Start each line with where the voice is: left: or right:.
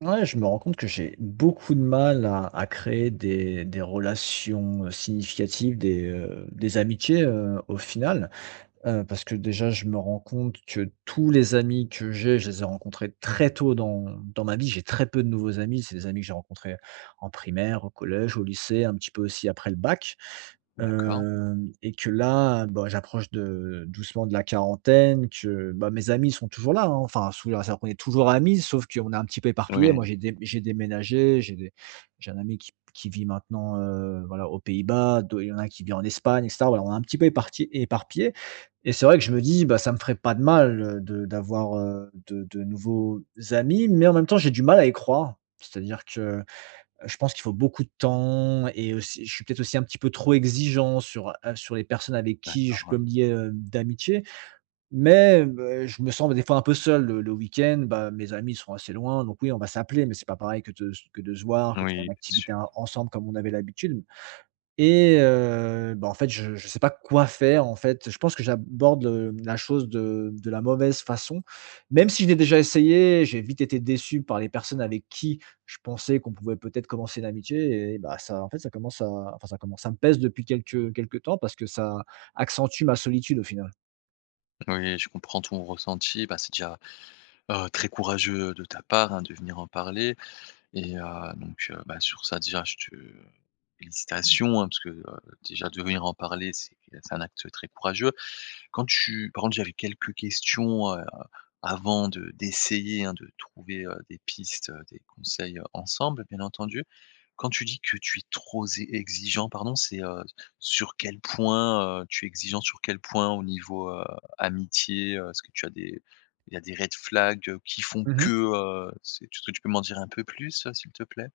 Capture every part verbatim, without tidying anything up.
right: Ouais, je me rends compte que j'ai beaucoup de mal à, à créer des, des relations euh, significatives, des, euh, des amitiés euh, au final. Heu, parce que déjà, je me rends compte que tous les amis que j'ai, je les ai rencontrés très tôt dans dans ma vie. J'ai très peu de nouveaux amis. C'est des amis que j'ai rencontrés en primaire, au collège, au lycée, un petit peu aussi après le bac.
left: D'accord.
right: Hem Et que là, bah, j'approche de doucement de la quarantaine, que, bah, mes amis sont toujours là, hein, enfin sous la on est toujours amis, sauf qu'on est un petit peu éparpillés.
left: Oui,
right: Moi, j'ai dé j'ai déménagé, j'ai des j'ai un ami qui qui vit maintenant, heu, voilà, aux Pays-Bas, d'au il y en a un qui vit en Espagne, et cetera. Voilà, on est un petit peu éparpillés, et c'est vrai que je me dis: «Bah, ça me ferait pas de mal, heu, de d'avoir, heu, de de nouveaux amis», mais en même temps, j'ai du mal à y croire. C'est-à-dire que, heu, je pense qu'il faut beaucoup de temps, et aussi je suis peut-être aussi un petit peu trop exigeant sur, heu, sur les personnes avec qui
left: d'accord,
right: je peux
left: oui.
right: me lier, heu, d'amitié, mais beh, je me sens des fois un peu seul le le week-end. Bah, mes amis sont assez loin, donc oui, on va s'appeler, mais c'est pas pareil que de que de se voir, que de faire une
left: Oui, c'est
right: activité
left: sûr.
right: en ensemble comme on avait l'habitude. Et heu, bah, en fait, je ne sais pas quoi faire, en fait. Je pense que j'aborde, heu, la chose de de la mauvaise façon. Même si je l'ai déjà essayé, j'ai vite été déçu par les personnes avec qui je pensais qu'on pouvait peut-être commencer une amitié, et bah, ça en fait, ça commence à enfin, ça commence, ça me pèse depuis quelque quelque temps parce que ça accentue ma solitude, au final.
left: Oui, je comprends ton ressenti. Bah, c'est déjà, heu, très courageux de ta part, hein, de venir en parler et heu, donc heu, bah, sur ça déjà je te félicitations, hein, parce que, heu, déjà de venir en parler, c'est c'est un acte très courageux. Quand tu par contre, j'avais quelques questions, heu, avant de d'essayer, hein, de trouver, heu, des pistes, heu, des conseils, heu, ensemble, bien entendu. Quand tu dis que tu es trop zé exigeant, pardon, c'est, heu, sur quel point, heu, tu es exigeant sur quel point au niveau, heu, amitié, heu, est-ce que tu as des il y a des red flags, heu, qui font
right: Mmh.
left: que, heu, c'est est-ce que tu peux m'en dire un peu plus, heu, s'il te plaît?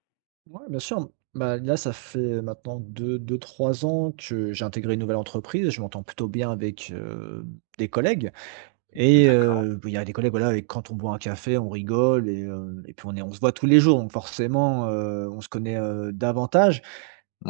right: Ouais, bien sûr. Bah, là, ça fait maintenant deux, deux, trois ans que j'ai intégré une nouvelle entreprise. Je m'entends plutôt bien avec, heu, des collègues. Et
left: D'accord,
right: heu, il y a des collègues, voilà, avec quand on boit un café, on rigole et heu, et puis on est on se voit tous les jours, donc forcément, heu, on se connaît, heu, davantage.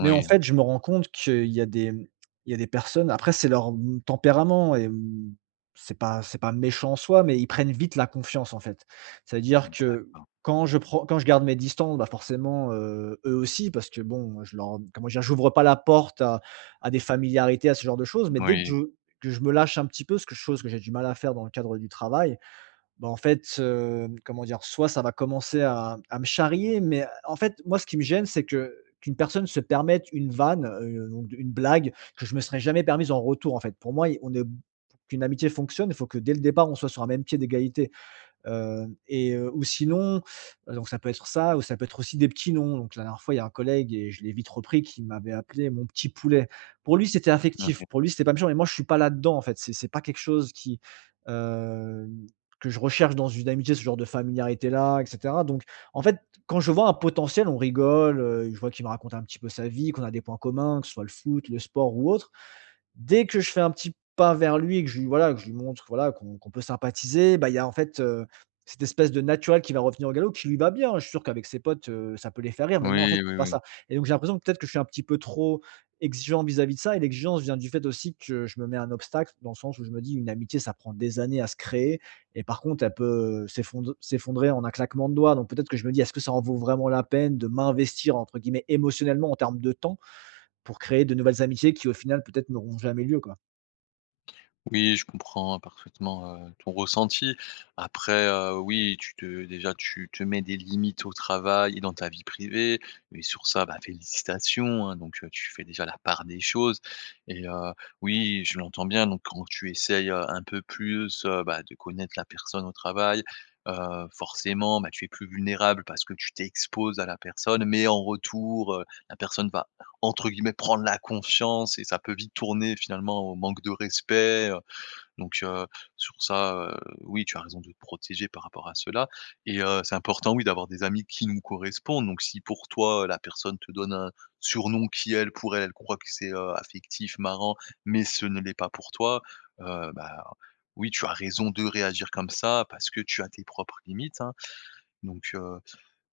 right: Mais en fait, je me rends compte qu'il y a des mmh, il y a des personnes. Après, c'est leur, mmh, tempérament et mmh, c'est pas c'est pas méchant en soi, mais ils prennent vite la confiance, en fait. C'est-à-dire que
left: d'accord,
right: quand je prends quand je garde mes distances, bah, forcément, heu, eux aussi, parce que bon, je leur comment dire? J'ouvre pas la porte à à des familiarités, à ce genre de choses, mais dès que je
left: oui.
right: que je me lâche un petit peu, ce que chose que j'ai du mal à faire dans le cadre du travail, bah, en fait, heu, comment dire? Soit ça va commencer à à me charrier, mais euh, en fait, moi, ce qui me gêne, c'est que qu'une personne se permette une vanne, heu, donc une blague que je me serais jamais permise en retour, en fait. Pour moi, i on est pour qu'une amitié fonctionne, il faut que dès le départ, on soit sur un même pied d'égalité. Heu et heu, ou sinon, heu, donc ça peut être ça, ou ça peut être aussi des petits noms. Donc la dernière fois, il y a un collègue, et je l'ai vite repris, qui m'avait appelé mon petit poulet. Pour lui, c'était affectif,
left: Mmh.
right: pour lui, c'était pas méchant, mais moi je suis pas là-dedans en fait. C'est c'est pas quelque chose qui, hem, que je recherche dans une amitié, ce genre de familiarité-là, et cetera. Donc en fait, quand je vois un potentiel, on rigole, heu, je vois qu'il me raconte un petit peu sa vie, qu'on a des points communs, que ce soit le foot, le sport ou autre. Dès que je fais un petit pas vers lui et que je lui voilà, que je lui montre voilà, qu'on qu'on peut sympathiser, bah, il y a en fait, heu, cette espèce de naturel qui va revenir au galop, qui lui va bien. Je suis sûr qu'avec ses potes, heu, ça peut les faire rire, mais moi, en fait,
left: Oui, oui,
right: c'est pas
left: oui.
right: ça. Et donc j'ai l'impression que peut-être que je suis un petit peu trop exigeant vis-à-vis de ça, et l'exigence vient du fait aussi que je me mets un obstacle, dans le sens où je me dis: «Une amitié, ça prend des années à se créer, et par contre, elle peut, s'effondre s'effondrer en un claquement de doigts». Donc peut-être que je me dis: «Est-ce que ça en vaut vraiment la peine de m'investir, entre guillemets «émotionnellement», en termes de temps?» Pour créer de nouvelles amitiés qui au final peut-être n'auront jamais lieu, quoi.
left: Oui, je comprends, hein, parfaitement, heu, ton ressenti. Après, heu, oui, tu te déjà, tu te mets des limites au travail et dans ta vie privée et sur ça, bah, félicitations, hein, donc heu, tu fais déjà la part des choses et heu, oui, je l'entends bien, donc quand tu essayes, heu, un peu plus, heu, bah, de connaître la personne au travail, heu, forcément, bah, tu es plus vulnérable parce que tu t'exposes à la personne, mais en retour, heu, la personne va entre guillemets «prendre la confiance» et ça peut vite tourner finalement au manque de respect, donc heu, sur ça, heu, oui, tu as raison de te protéger par rapport à cela et heu, c'est important, oui, d'avoir des amis qui nous correspondent. Donc si pour toi, la personne te donne un surnom qui, elle, pour elle, elle croit que c'est, heu, affectif, marrant, mais ce ne l'est pas pour toi, heu, bah, oui, tu as raison de réagir comme ça parce que tu as tes propres limites, hein. Donc heu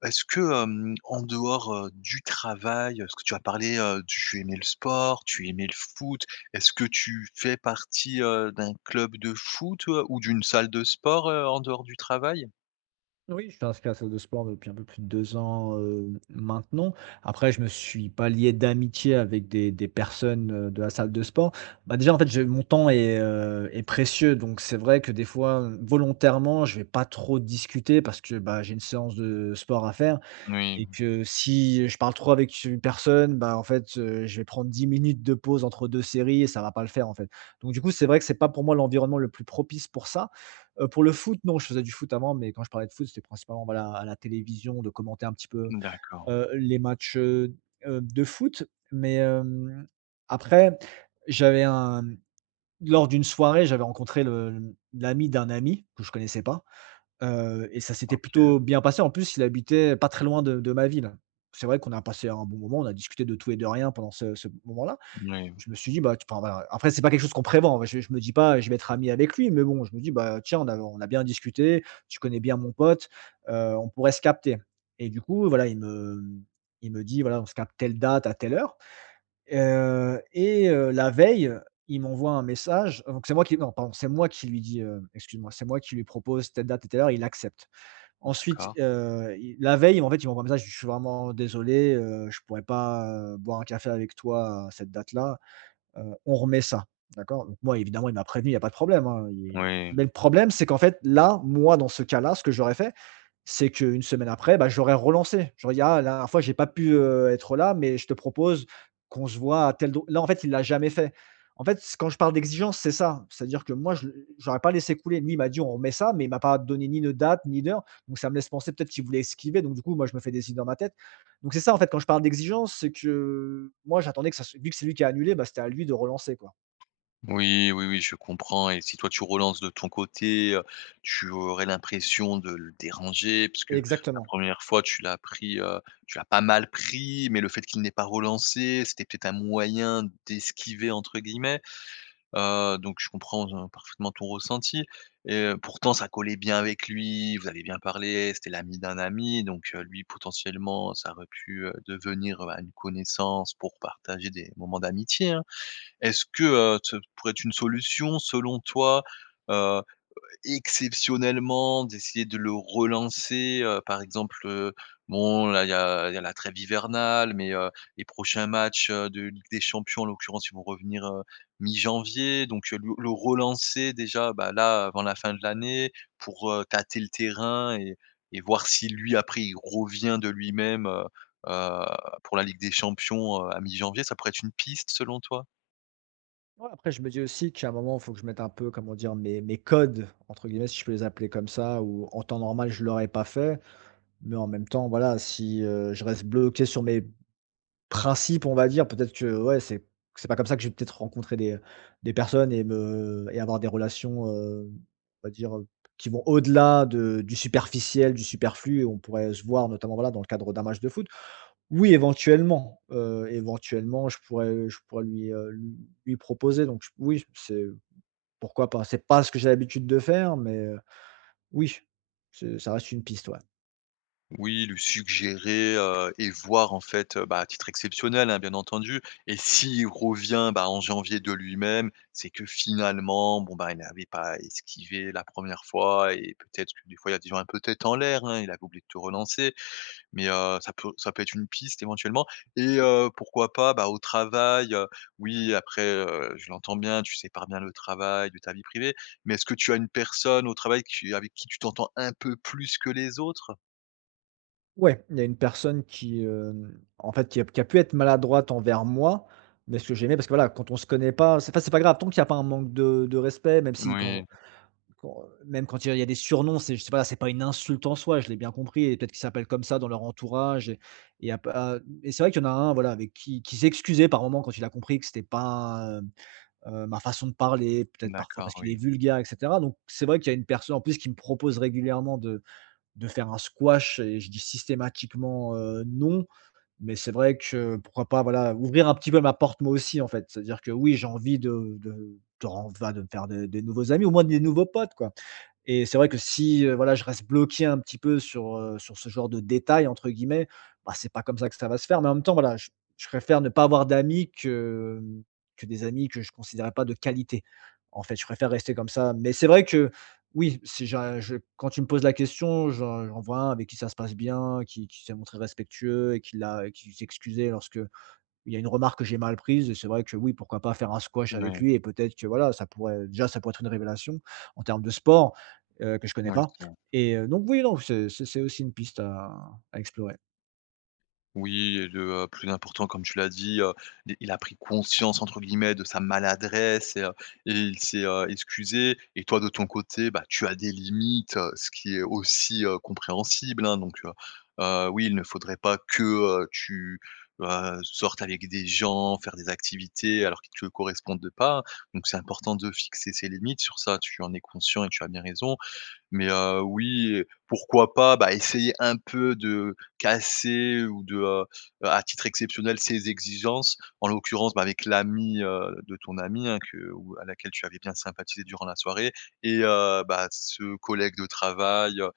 left: est-ce que, hem, en dehors, heu, du travail, ce que tu as parlé, heu, tu aimais le sport, tu aimais le foot. Est-ce que tu fais partie, heu, d'un club de foot, heu, ou d'une salle de sport, heu, en dehors du travail?
right: Oui, je suis inscrit à la salle de sport depuis un peu plus de deux ans, heu, maintenant. Après, je me suis pas lié d'amitié avec des des personnes, heu, de la salle de sport. Bah, déjà en fait, j'ai mon temps est, heu, est précieux, donc c'est vrai que des fois, volontairement, je vais pas trop discuter parce que, bah, j'ai une séance de sport à faire.
left: Oui.
right: Et que si je parle trop avec une personne, bah, en fait, heu, je vais prendre dix minutes de pause entre deux séries, et ça va pas le faire, en fait. Donc du coup, c'est vrai que c'est pas pour moi l'environnement le plus propice pour ça. Heu, pour le foot, non, je faisais du foot avant, mais quand je parlais de foot, c'était principalement, voilà, à la télévision, de commenter un petit peu,
left: D'accord.
right: heu, les matchs, heu heu, de foot. Mais, hem, après, j'avais un lors d'une soirée, j'avais rencontré le l'ami d'un ami que je connaissais pas. Heu et ça s'était
left: OK.
right: plutôt bien passé. En plus, il habitait pas très loin de de ma ville. C'est vrai qu'on a passé un bon moment, on a discuté de tout et de rien pendant ce ce moment-là.
left: Oui.
right: Je me suis dit: «Bah, tu enfin, voilà». Après, c'est pas quelque chose qu'on prévoit, hein. je je me dis pas: «Je vais être ami avec lui», mais bon, je me dis: «Bah, tiens, on a on a bien discuté, tu connais bien mon pote, heu, on pourrait se capter». Et du coup, voilà, il me il me dit: «Voilà, on se capte telle date à telle heure». Heu et heu, la veille, il m'envoie un message, donc c'est moi qui non, pardon, c'est moi qui lui dis, heu, excuse-moi, c'est moi qui lui propose telle date et telle heure, il accepte. Ensuite,
left: D'accord.
right: heu, il la veille, en fait, il m'envoie un message: «Je suis vraiment désolé, heu, je pourrais pas, heu, boire un café avec toi à cette date-là». Heu, on remet ça, d'accord? Donc moi, évidemment, il m'a prévenu, il y a pas de problème, hein. il
left: Oui.
right: Mais le problème, c'est qu'en fait, là, moi, dans ce cas-là, ce que j'aurais fait, c'est qu'une semaine après, bah, j'aurais relancé. J'aurais dit: «Ah, la dernière fois, j'ai pas pu, heu, être là, mais je te propose qu'on se voit à tel do» là, en fait, il l'a jamais fait. En fait, c quand je parle d'exigence, c'est ça. C'est-à-dire que moi, je le j'aurais pas laissé couler. Lui, il m'a dit: «On remet ça», mais il m'a pas donné ni de date, ni d'heure, donc ça me laisse penser peut-être qu'il voulait esquiver, donc du coup, moi, je me fais des idées dans ma tête. Donc c'est ça, en fait, quand je parle d'exigence, c'est que moi, j'attendais que ça se vu que c'est lui qui a annulé, bah, c'était à lui de relancer, quoi.
left: Oui, oui, oui, je comprends. Et si toi tu relances de ton côté, heu, tu aurais l'impression de le déranger, parce que la
right: Exactement.
left: première fois tu l'as pris, heu, tu l'as pas mal pris, mais le fait qu'il n'ait pas relancé, c'était peut-être un moyen «d'esquiver» entre guillemets. Heu, donc je comprends, heu, parfaitement ton ressenti et heu, pourtant ça collait bien avec lui, vous avez bien parlé, c'était l'ami d'un ami, donc heu, lui potentiellement ça aurait pu, heu, devenir, heu, bah, une connaissance pour partager des moments d'amitié, hein. Est-ce que, heu, ce pourrait être une solution selon toi, heu, exceptionnellement d'essayer de le relancer, heu, par exemple, heu, bon là il y a il y a la trêve hivernale, mais, heu, les prochains matchs, heu, de Ligue des Champions en l'occurrence ils vont revenir, heu, mi-janvier donc, heu, le le relancer déjà, bah, là avant la fin de l'année pour, heu, tâter le terrain et et voir si lui après il revient de lui-même, heu heu, pour la Ligue des Champions, heu, à mi-janvier, ça pourrait être une piste selon toi?
right: Ouais, après, je me dis aussi qu'à un moment, il faut que je mette un peu, comment dire, mes mes «codes», entre guillemets, si je peux les appeler comme ça, ou en temps normal, je ne l'aurais pas fait. Mais en même temps, voilà, si, heu, je reste bloqué sur mes principes, on va dire, peut-être que, ouais, c'est c'est pas comme ça que je vais peut-être rencontrer des, des personnes, et me et avoir des relations, heu, on va dire, heu, qui vont au-delà de du superficiel, du superflu, et on pourrait se voir notamment, voilà, dans le cadre d'un match de foot. Oui, éventuellement, heu, éventuellement, je pourrais, je pourrais lui, heu, lui lui proposer, donc j oui, c'est pourquoi pas. C'est pas ce que j'ai l'habitude de faire, mais, heu, oui, c'est ça reste une piste, ouais.
left: Oui, lui suggérer, heu et voir en fait, heu, bah, à titre exceptionnel, hein, bien entendu et s'il revient, bah, en janvier de lui-même, c'est que finalement, bon, bah, il n'avait pas esquivé la première fois et peut-être que des fois, il y a des gens un peu tête en l'air, hein, il avait oublié de te relancer mais heu, ça peut ça peut être une piste éventuellement et heu, pourquoi pas, bah, au travail, heu, oui, après, heu, je l'entends bien, tu sépares bien le travail de ta vie privée mais est-ce que tu as une personne au travail qui avec qui tu t'entends un peu plus que les autres?
right: Ouais, il y a une personne qui, hem, en fait, qui a qui a pu être maladroite envers moi, mais ce que j'aimais, parce que voilà, quand on se connaît pas, c'est pas c'est pas grave, tant qu'il y a pas un manque de de respect, même si quand
left: Oui.
right: quand, euh, même quand il y a des surnoms, c'est, je sais pas, c'est pas une insulte en soi, je l'ai bien compris, et peut-être qu'ils s'appellent comme ça dans leur entourage, et et à pas et c'est vrai qu'il y en a un, voilà, avec qui qui s'excusait par moment quand il a compris que c'était pas, hem, heu, ma façon de parler, peut-être parfois
left: D'accord,
right: parce qu'il est
left: oui.
right: vulgaire, et cetera. Donc c'est vrai qu'il y a une personne en plus qui me propose régulièrement de de faire un squash, et je dis systématiquement, heu, non. Mais c'est vrai que pourquoi pas, voilà, ouvrir un petit peu ma porte moi aussi, en fait. C'est-à-dire que oui, j'ai envie de de de ren va de me faire des des nouveaux amis, au moins des nouveaux potes, quoi. Et c'est vrai que si, heu, voilà, je reste bloqué un petit peu sur, heu, sur ce genre de détails entre guillemets, bah, c'est pas comme ça que ça va se faire. Mais en même temps, voilà, je je préfère ne pas avoir d'amis que, que des amis que je ne considérais pas de qualité. En fait, je préfère rester comme ça. Mais c'est vrai que oui, si je je quand tu me poses la question, j'en j'en vois un avec qui ça se passe bien, qui qui s'est montré respectueux, et qui l'a qui s'excusait lorsque il y a une remarque que j'ai mal prise. C'est vrai que oui, pourquoi pas faire un squash avec
left: Oui,
right: lui, et peut-être que voilà, ça pourrait déjà ça pourrait être une révélation en termes de sport, heu, que je connais
left: oui,
right: pas,
left: c'est vrai.
right: et heu, donc oui, non, c'est c'est c'est aussi une piste à à explorer.
left: Oui et le, heu, plus important comme tu l'as dit, heu, il il a pris «conscience» entre guillemets de sa maladresse et heu, et il s'est, heu, excusé et toi de ton côté, bah, tu as des limites, heu, ce qui est aussi, heu, compréhensible, hein, donc heu, heu, oui, il ne faudrait pas que, heu, tu, heu, sortes avec des gens, faire des activités alors qui te correspondent pas, hein. Donc c'est important de fixer ses limites sur ça, tu en es conscient et tu as bien raison. Mais heu, oui, pourquoi pas, bah, essayer un peu de casser ou de, heu, à titre exceptionnel, ces exigences. En l'occurrence, bah, avec l'ami heu, de ton ami, hein, que ou à laquelle tu avais bien sympathisé durant la soirée et heu, bah, ce collègue de travail, heu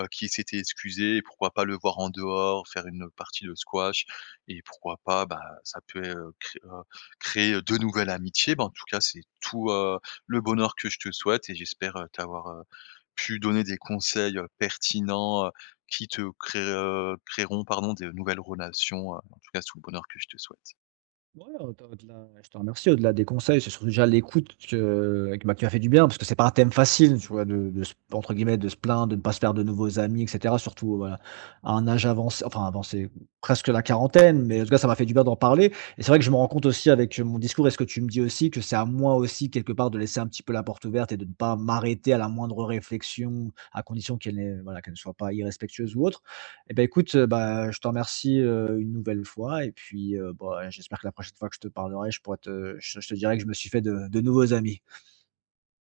left: heu, qui s'était excusé et pourquoi pas le voir en dehors, faire une partie de squash et pourquoi pas, bah, ça peut, heu, cré heu, créer de nouvelles amitiés. Bah, en tout cas, c'est tout, heu, le bonheur que je te souhaite et j'espère, heu, t'avoir, heu pu donner des conseils, heu, pertinents, heu, qui te cré heu, créeront, pardon, des nouvelles relations, heu, en tout cas, c'est tout le bonheur que je te souhaite.
right: Ouais, au au-delà je te remercie. Au-delà des conseils, c'est surtout déjà l'écoute que qui m'a qui m'a fait du bien, parce que c'est pas un thème facile, tu vois? De de se Entre guillemets, «de se plaindre», de ne pas se faire de nouveaux amis, et cetera. Surtout, euh, voilà, à un âge avancé, enfin avancé, presque la quarantaine, mais en tout cas, ça m'a fait du bien d'en parler. Et c'est vrai que je me rends compte aussi, avec mon discours et ce que tu me dis aussi, que c'est à moi aussi, quelque part, de laisser un petit peu la porte ouverte et de ne pas m'arrêter à la moindre réflexion, à condition qu'elle n'ait voilà, qu'elle ne soit pas irrespectueuse ou autre. Eh ben, écoute, heu, bah, je te remercie, heu, une nouvelle fois, et puis, heu, bah, j'espère que la prochaine fois que je te parlerai, je pourrais te je je te dirai que je me suis fait de de nouveaux amis.